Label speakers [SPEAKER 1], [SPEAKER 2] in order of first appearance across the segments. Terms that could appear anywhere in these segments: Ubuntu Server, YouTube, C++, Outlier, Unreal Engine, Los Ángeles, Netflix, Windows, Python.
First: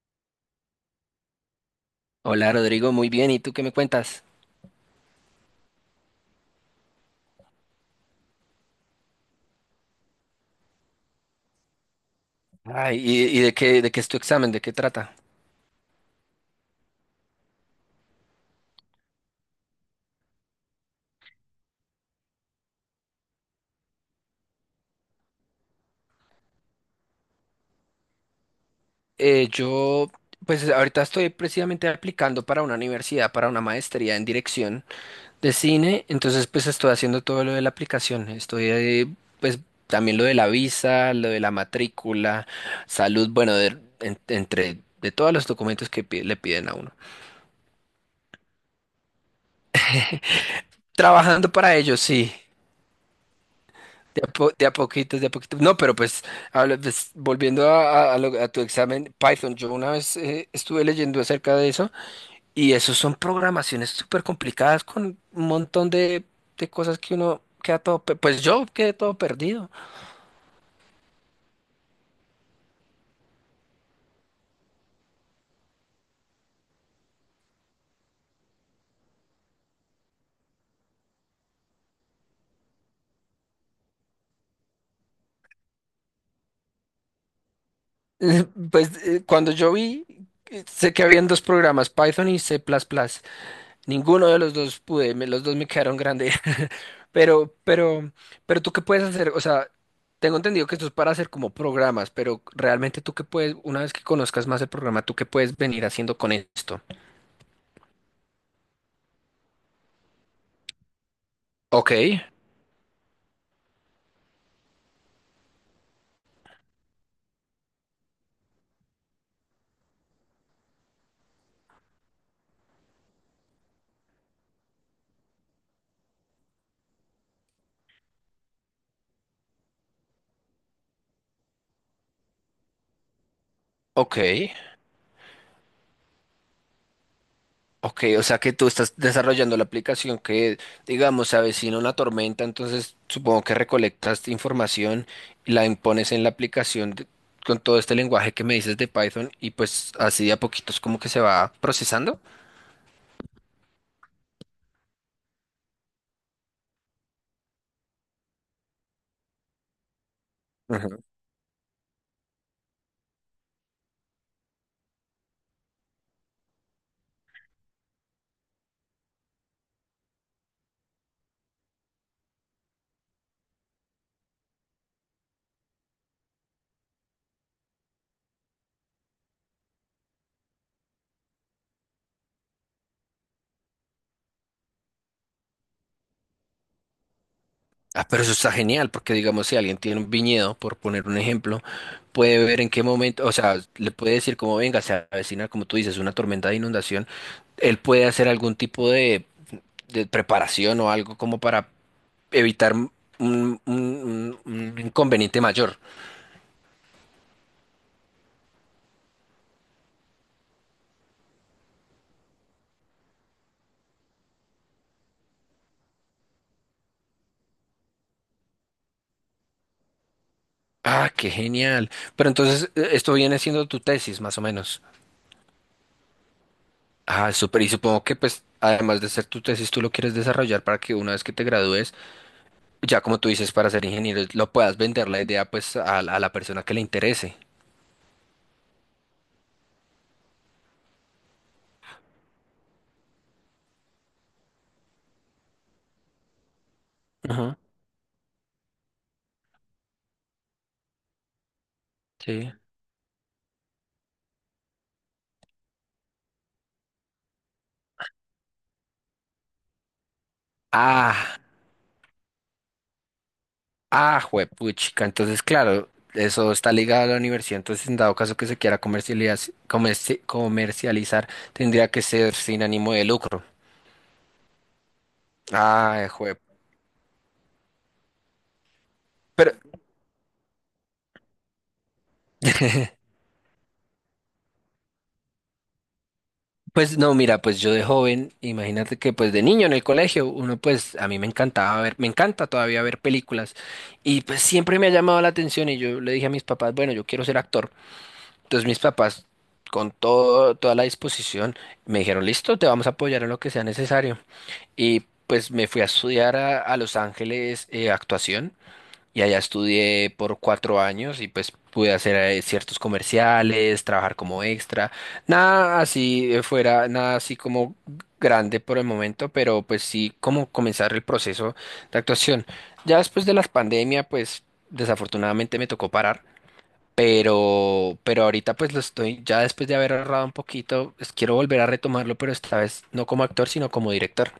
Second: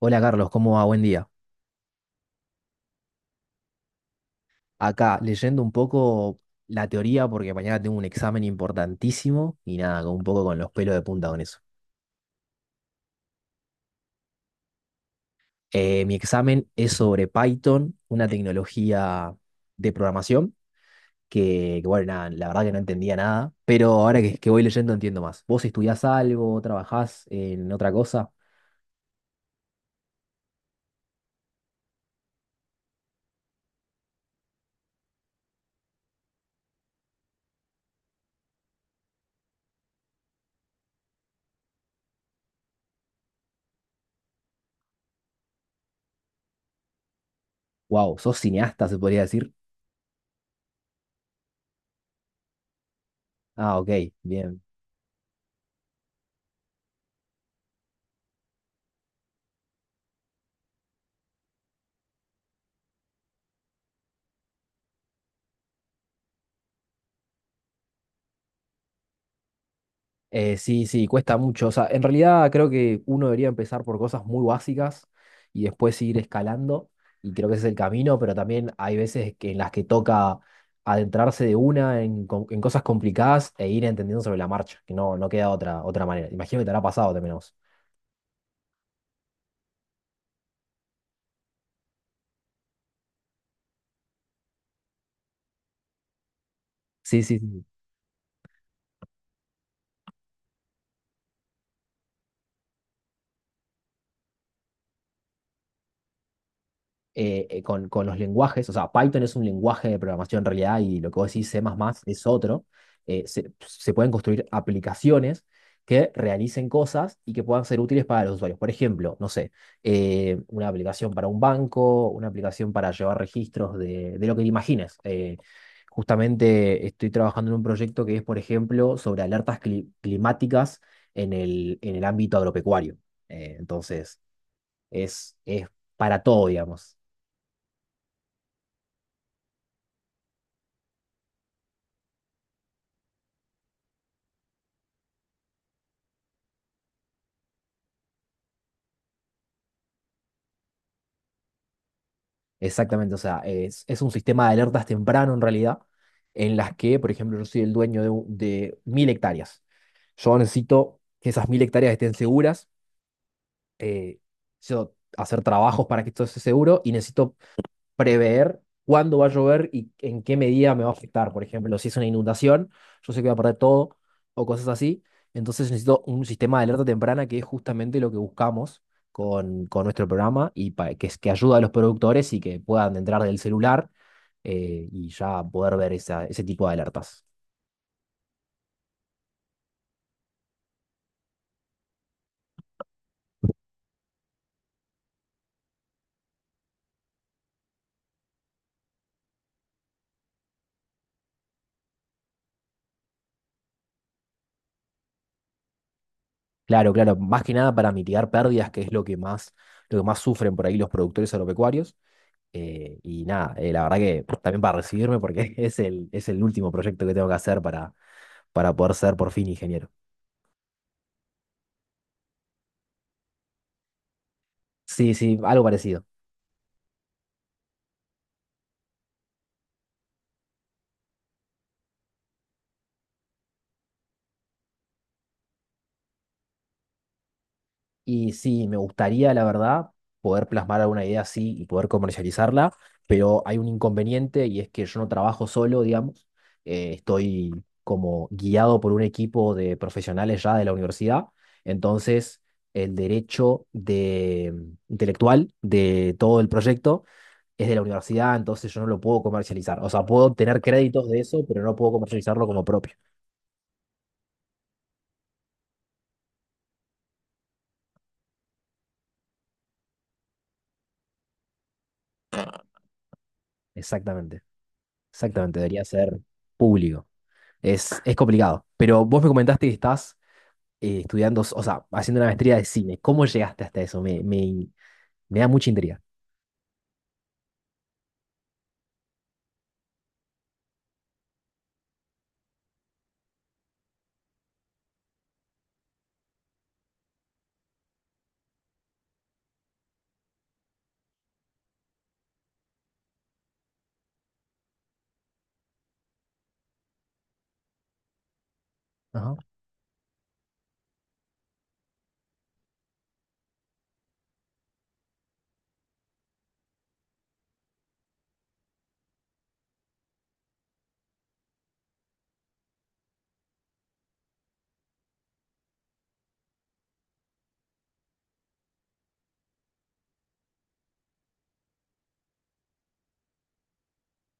[SPEAKER 1] Hola Carlos, ¿cómo va? Buen día.
[SPEAKER 2] Hola Rodrigo, muy bien. ¿Y tú qué me cuentas?
[SPEAKER 1] Acá leyendo un poco la teoría porque mañana tengo un examen importantísimo y nada, un poco con los pelos de punta con eso.
[SPEAKER 2] Ay, ¿y de qué es tu examen? ¿De qué trata?
[SPEAKER 1] Mi examen es sobre Python, una tecnología de programación que, bueno, nada, la verdad que no entendía nada, pero ahora que voy leyendo entiendo más. ¿Vos estudiás algo, trabajás en otra cosa?
[SPEAKER 2] Eh, yo, pues ahorita estoy precisamente aplicando para una universidad, para una maestría en dirección de cine. Entonces, pues estoy haciendo todo lo de la aplicación. Estoy, pues también lo de la visa, lo de la matrícula, salud, bueno, de, entre de todos los documentos que le piden a uno.
[SPEAKER 1] Wow, ¿sos cineasta, se podría decir?
[SPEAKER 2] Trabajando para ello, sí.
[SPEAKER 1] Ah, ok,
[SPEAKER 2] De a,
[SPEAKER 1] bien.
[SPEAKER 2] de a poquitos, de a poquitos. No, pero pues, pues, volviendo a, a tu examen Python, yo una vez estuve leyendo acerca de eso y eso son programaciones súper complicadas con un montón de cosas que uno queda todo, pues yo quedé todo perdido.
[SPEAKER 1] Sí, sí, cuesta mucho. O sea, en realidad creo que uno debería empezar por cosas muy básicas y después ir escalando. Y creo que ese es el camino, pero también hay veces en las que toca adentrarse de una en cosas complicadas e ir entendiendo sobre la marcha, que no, no queda otra manera. Imagino que te habrá pasado también a vos.
[SPEAKER 2] Pues cuando yo vi, sé que habían dos programas, Python y C++. Ninguno de los dos pude, los dos me quedaron grandes.
[SPEAKER 1] Sí, sí,
[SPEAKER 2] Pero,
[SPEAKER 1] sí.
[SPEAKER 2] pero, pero tú qué puedes hacer, o sea, tengo entendido que esto es para hacer como programas, pero realmente tú qué puedes, una vez que conozcas más el programa, tú qué puedes venir haciendo con esto.
[SPEAKER 1] Con los lenguajes, o sea, Python es un lenguaje de programación en realidad y lo que vos decís C++ más
[SPEAKER 2] Ok,
[SPEAKER 1] más es otro, se pueden construir aplicaciones que realicen cosas y que puedan ser útiles para los usuarios. Por ejemplo, no sé, una aplicación para un banco, una aplicación para llevar registros de lo que te imagines. Justamente estoy trabajando en un proyecto que es, por ejemplo, sobre alertas climáticas en el ámbito agropecuario. Eh,
[SPEAKER 2] ok,
[SPEAKER 1] entonces, es, es para todo, digamos.
[SPEAKER 2] ok, o sea que tú estás desarrollando la aplicación que, digamos, se avecina una tormenta, entonces supongo que recolectas información, la impones en la aplicación con todo este lenguaje que me dices de Python y pues así de a poquitos como que se va procesando.
[SPEAKER 1] Exactamente, o sea, es un sistema de alertas temprano en realidad, en las que, por ejemplo, yo soy el dueño de 1.000 hectáreas. Yo necesito que esas 1.000 hectáreas estén seguras, eh, necesito hacer trabajos para que esto esté seguro y necesito prever cuándo va a llover y en qué medida me va a afectar. Por ejemplo, si es una inundación, yo sé que voy a perder todo o cosas así. Entonces necesito un sistema de alerta temprana que es justamente lo que buscamos con nuestro programa y que ayuda a los productores y que puedan entrar del celular y ya poder ver ese tipo de alertas.
[SPEAKER 2] Ah, pero eso está genial, porque digamos, si alguien tiene un viñedo, por poner un ejemplo, puede ver en qué momento, o sea, le puede decir como venga, se avecina, como tú dices, una tormenta de inundación, él puede hacer algún tipo de preparación o algo como para evitar un, un inconveniente mayor.
[SPEAKER 1] Claro, claro, más que nada para mitigar pérdidas, que es lo que más sufren por ahí los productores agropecuarios. Y nada, la verdad que también para recibirme, porque es el último proyecto que tengo que hacer para poder ser por fin ingeniero.
[SPEAKER 2] Ah, qué genial. Pero entonces, esto viene siendo tu tesis, más o menos.
[SPEAKER 1] Sí, sí, algo parecido.
[SPEAKER 2] Ah, súper. Y supongo que, pues, además de ser tu tesis, tú lo quieres desarrollar para que una vez que te gradúes, ya como tú dices, para ser ingeniero, lo puedas vender la idea pues a la persona que le interese.
[SPEAKER 1] Y sí, me gustaría, la verdad, poder plasmar alguna idea así y poder comercializarla, pero hay un inconveniente y es que yo no trabajo solo, digamos. Estoy
[SPEAKER 2] Ajá,
[SPEAKER 1] como guiado por un equipo de profesionales ya de la universidad. Entonces,
[SPEAKER 2] sí.
[SPEAKER 1] el derecho intelectual de todo el proyecto es de la universidad, entonces yo no lo puedo comercializar. O sea, puedo tener créditos de
[SPEAKER 2] Ah,
[SPEAKER 1] eso, pero no puedo comercializarlo como propio.
[SPEAKER 2] ah, juepuchica. Entonces, claro, eso está ligado a la universidad. Entonces, en dado caso que se quiera comercializar, tendría que ser sin ánimo de lucro.
[SPEAKER 1] Exactamente, exactamente, debería
[SPEAKER 2] Ah,
[SPEAKER 1] ser
[SPEAKER 2] jue.
[SPEAKER 1] público. Es complicado. Pero vos me
[SPEAKER 2] Pero,
[SPEAKER 1] comentaste que estás estudiando, o sea, haciendo una maestría de cine. ¿Cómo llegaste hasta eso? Me da mucha intriga.
[SPEAKER 2] pues no, mira, pues yo de joven, imagínate que pues de niño en el colegio, uno pues a mí me encantaba ver, me encanta todavía ver películas y pues siempre me ha llamado la atención y yo le dije a mis papás, bueno, yo quiero ser actor. Entonces mis papás con todo, toda la disposición me dijeron, listo, te vamos a apoyar en lo que sea necesario. Y pues me fui a estudiar a Los Ángeles actuación. Y
[SPEAKER 1] Ajá.
[SPEAKER 2] allá estudié por 4 años y pues pude hacer ciertos comerciales, trabajar como extra. Nada así fuera, nada así como grande por el momento, pero pues sí como comenzar el proceso de actuación. Ya después de la pandemia, pues desafortunadamente me tocó parar, pero ahorita pues lo estoy, ya después de haber ahorrado un poquito, pues, quiero volver a retomarlo, pero esta vez no como actor, sino como director.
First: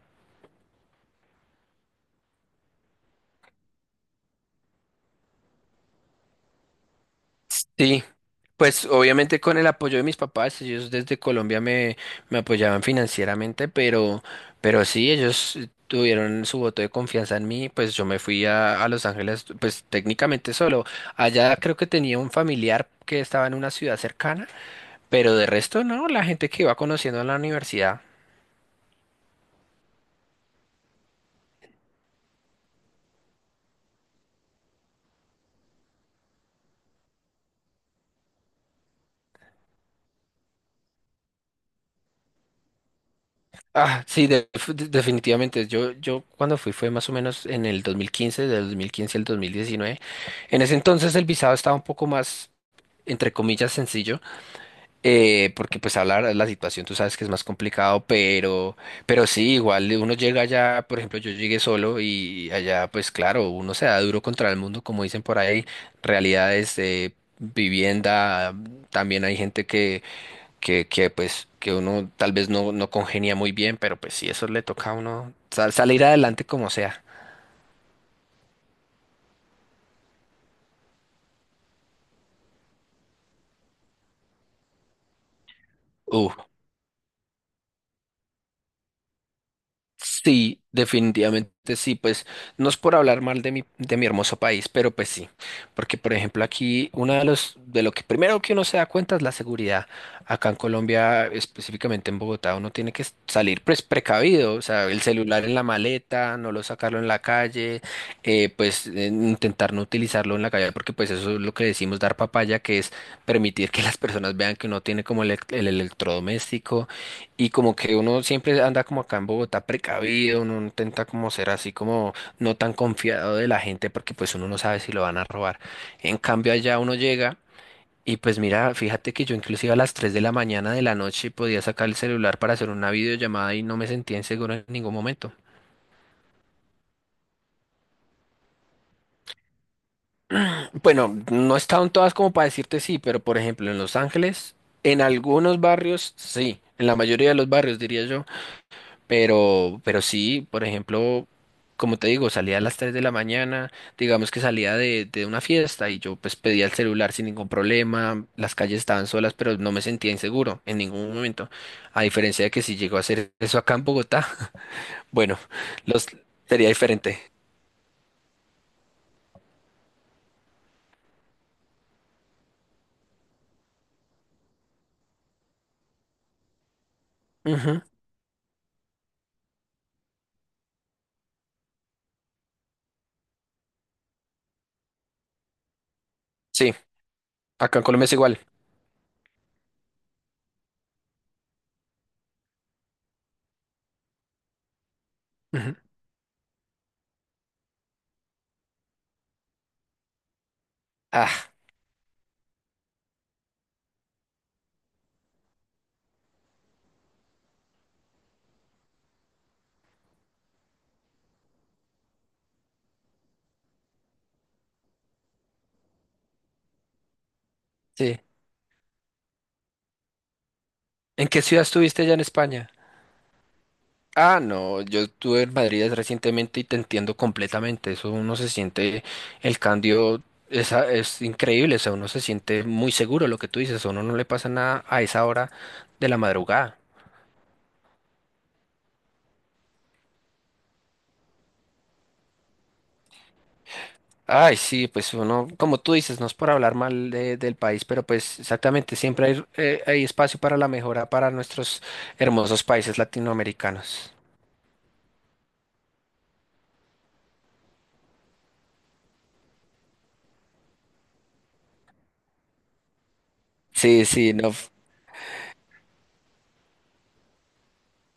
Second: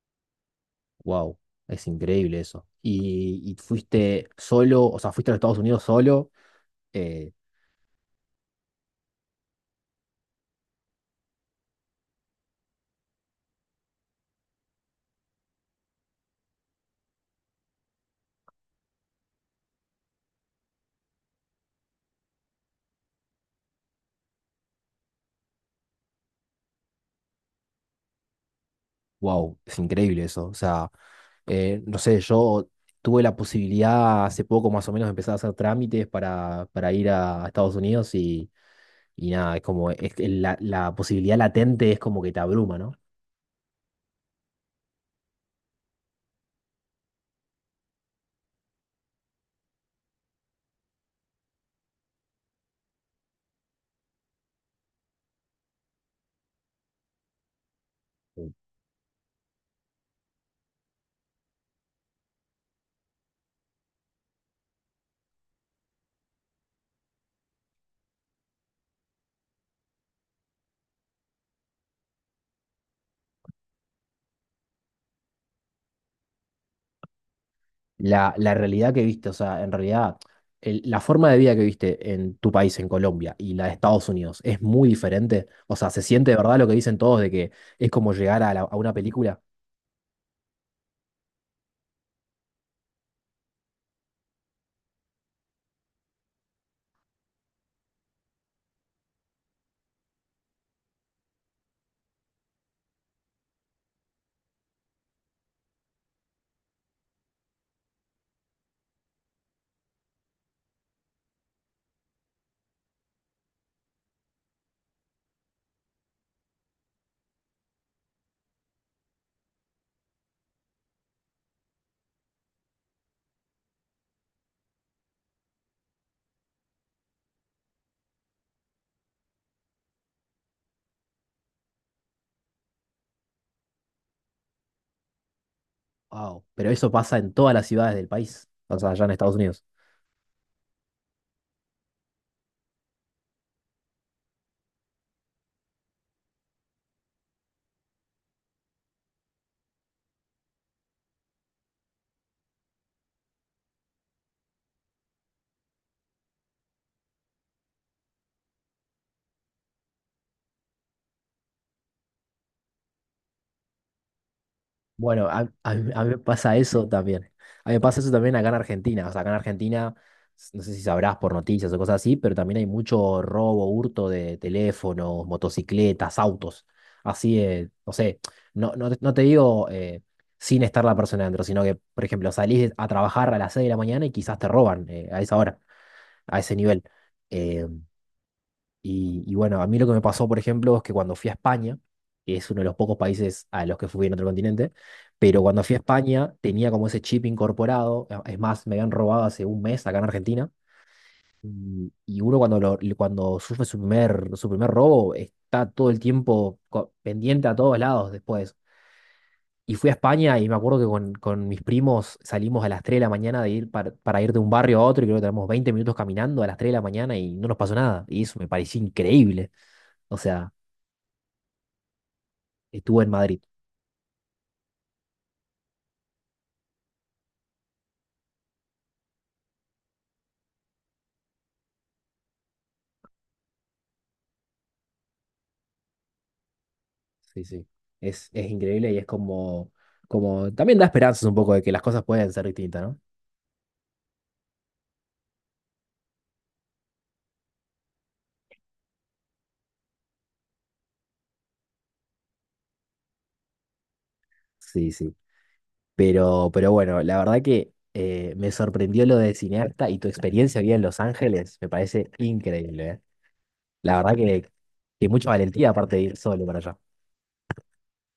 [SPEAKER 1] Wow, es increíble eso. ¿Y fuiste solo, o sea, fuiste a los Estados Unidos solo? Eh,
[SPEAKER 2] Sí, pues obviamente con el apoyo de mis papás, ellos desde Colombia me, me apoyaban financieramente, pero sí, ellos tuvieron su voto de confianza en mí, pues yo me fui a Los Ángeles, pues técnicamente solo. Allá creo que tenía un familiar que estaba en una ciudad cercana, pero de resto no, la gente que iba conociendo en la universidad.
[SPEAKER 1] Wow, es increíble eso. O sea, no sé, yo tuve la posibilidad hace poco más o menos de empezar a hacer trámites para ir a Estados Unidos y nada, es como es que la posibilidad latente es como que te abruma, ¿no?
[SPEAKER 2] Ah, sí, definitivamente. Yo cuando fui fue más o menos en el 2015, del 2015 al 2019. En ese entonces el visado estaba un poco más entre comillas, sencillo, porque pues hablar de la situación, tú sabes que es más complicado,
[SPEAKER 1] Sí.
[SPEAKER 2] pero sí, igual uno llega allá, por ejemplo, yo llegué solo y allá, pues claro, uno se da duro contra el mundo, como dicen por ahí, realidades de vivienda, también hay gente que, que pues, que uno tal vez no, no congenia muy bien, pero pues sí, eso le toca a uno salir adelante como sea.
[SPEAKER 1] La realidad que viste, o sea, en realidad, la forma de vida que viste en tu país, en Colombia, y la de Estados Unidos es muy diferente. O sea, se
[SPEAKER 2] Uh.
[SPEAKER 1] siente de verdad lo que dicen todos de que es como llegar a una película.
[SPEAKER 2] Sí, definitivamente sí, pues no es por hablar mal de mi hermoso país, pero pues sí, porque por ejemplo aquí una de los, de lo que primero que uno se da cuenta es la seguridad. Acá en Colombia, específicamente en Bogotá, uno tiene que salir pues precavido, o sea, el celular en la maleta, no lo sacarlo en la calle, intentar no utilizarlo en la calle, porque pues eso es lo que decimos dar papaya, que es permitir que las personas vean que uno tiene como el, el electrodoméstico y como que uno siempre anda como acá en Bogotá precavido, uno intenta como ser así como no tan confiado de la gente porque pues uno no sabe si lo van a robar. En cambio allá uno llega y pues mira, fíjate que yo inclusive a las 3 de la mañana de la noche podía sacar el celular para hacer una videollamada y no me sentía inseguro en ningún momento.
[SPEAKER 1] Wow, pero eso pasa en todas las ciudades del país, o sea, allá en Estados Unidos.
[SPEAKER 2] Bueno, no estaban todas como para decirte sí, pero por ejemplo en Los Ángeles, en algunos barrios sí, en la mayoría de los barrios diría yo. Pero sí, por ejemplo, como te digo, salía a las 3 de la mañana, digamos que salía de una fiesta y yo pues pedía el celular sin ningún problema, las calles estaban solas, pero no me sentía inseguro en ningún momento. A diferencia de que si llego a hacer eso acá en Bogotá,
[SPEAKER 1] Bueno,
[SPEAKER 2] bueno,
[SPEAKER 1] a, a mí a
[SPEAKER 2] los
[SPEAKER 1] mí me pasa
[SPEAKER 2] sería
[SPEAKER 1] eso también.
[SPEAKER 2] diferente.
[SPEAKER 1] A mí me pasa eso también acá en Argentina. O sea, acá en Argentina, no sé si sabrás por noticias o cosas así, pero también hay mucho robo, hurto de teléfonos, motocicletas, autos. Así,
[SPEAKER 2] Ujú.
[SPEAKER 1] no sé, no te digo sin estar la persona dentro, sino que, por ejemplo, salís a trabajar a las 6 de la mañana y quizás te roban a esa hora, a ese
[SPEAKER 2] Sí,
[SPEAKER 1] nivel. Eh,
[SPEAKER 2] acá en Colombia es igual.
[SPEAKER 1] y bueno, a mí lo que me pasó, por ejemplo, es que cuando fui a España, que es uno de los pocos países a los que fui en otro continente, pero cuando fui
[SPEAKER 2] Ujú.
[SPEAKER 1] a España tenía como ese chip incorporado, es más, me habían robado hace un mes acá en Argentina,
[SPEAKER 2] Ah,
[SPEAKER 1] y uno cuando sufre su primer robo está todo el tiempo pendiente a todos lados después. Y fui a España y me acuerdo que con mis primos salimos a las 3 de la mañana de ir para ir de un barrio a otro y creo que tenemos 20 minutos caminando a las 3 de la mañana y no nos pasó nada.
[SPEAKER 2] sí.
[SPEAKER 1] Y eso me pareció increíble. O sea,
[SPEAKER 2] ¿En qué ciudad estuviste ya en España?
[SPEAKER 1] estuvo en Madrid.
[SPEAKER 2] Ah, no, yo estuve en Madrid recientemente y te entiendo completamente. Eso uno se siente, el cambio es increíble. O sea, uno se siente muy seguro lo que tú dices. A uno no le pasa nada a esa hora de la madrugada.
[SPEAKER 1] Sí, sí. Es increíble y es como, también da esperanzas un poco de que las cosas pueden ser distintas, ¿no?
[SPEAKER 2] Ay, sí, pues uno, como tú dices, no es por hablar mal del país, pero pues exactamente, siempre hay, hay espacio para la mejora para nuestros hermosos países latinoamericanos.
[SPEAKER 1] Sí, sí. Pero bueno, la verdad que me sorprendió lo de cineasta y tu experiencia aquí en Los Ángeles me parece increíble, ¿eh? La
[SPEAKER 2] Sí,
[SPEAKER 1] verdad
[SPEAKER 2] sí,
[SPEAKER 1] que,
[SPEAKER 2] no.
[SPEAKER 1] que mucha valentía aparte de ir solo para allá.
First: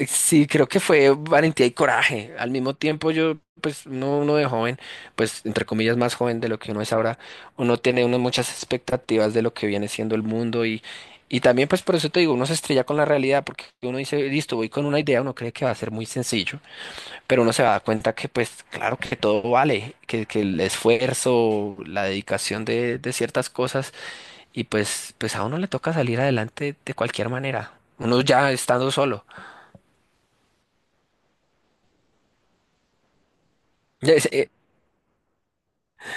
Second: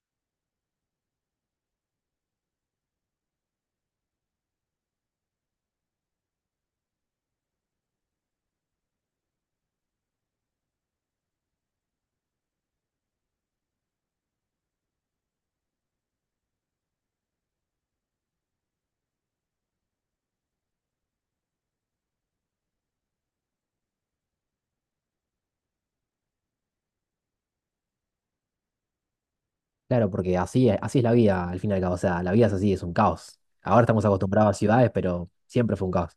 [SPEAKER 2] Sí, creo que fue valentía y coraje. Al mismo tiempo, yo, pues, no, uno de joven, pues, entre comillas, más joven de lo que uno es ahora, uno tiene unas muchas expectativas de lo que viene siendo el mundo y también, pues, por eso te digo, uno se estrella con la realidad porque uno dice, listo, voy con una idea, uno cree que va a ser muy sencillo, pero uno se va a dar cuenta que, pues, claro que todo vale, que el esfuerzo, la dedicación de ciertas cosas y, pues, a uno le toca salir adelante de cualquier manera, uno ya estando solo.
[SPEAKER 1] Claro, porque así es la vida al fin y al cabo. O sea, la vida es así, es un caos. Ahora estamos acostumbrados a ciudades, pero siempre fue un caos.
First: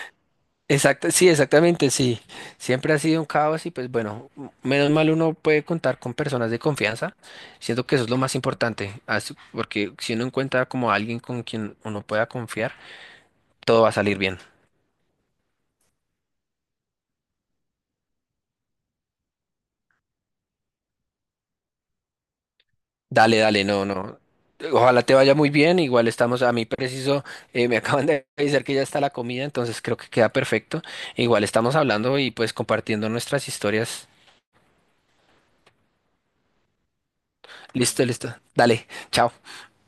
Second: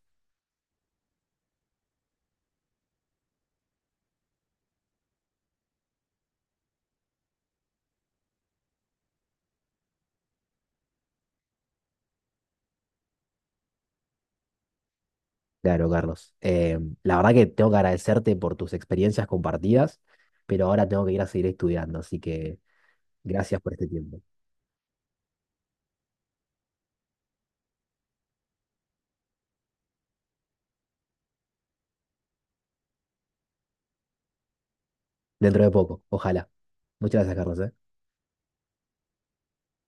[SPEAKER 2] Exacto, sí, exactamente, sí. Siempre ha sido un caos y pues bueno, menos mal uno puede contar con personas de confianza. Siento que eso es lo más importante, porque si uno encuentra como alguien con quien uno pueda confiar, todo va a salir bien.
[SPEAKER 1] Claro, Carlos. La verdad que tengo que agradecerte por tus experiencias compartidas, pero ahora tengo que ir a seguir estudiando, así que
[SPEAKER 2] Dale,
[SPEAKER 1] gracias
[SPEAKER 2] dale,
[SPEAKER 1] por
[SPEAKER 2] no,
[SPEAKER 1] este
[SPEAKER 2] no.
[SPEAKER 1] tiempo.
[SPEAKER 2] Ojalá te vaya muy bien. Igual estamos a mí preciso, me acaban de avisar que ya está la comida, entonces creo que queda perfecto. Igual estamos hablando y pues compartiendo nuestras historias.
[SPEAKER 1] Dentro de poco, ojalá. Muchas gracias, Carlos, ¿eh?
[SPEAKER 2] Listo, listo. Dale, chao.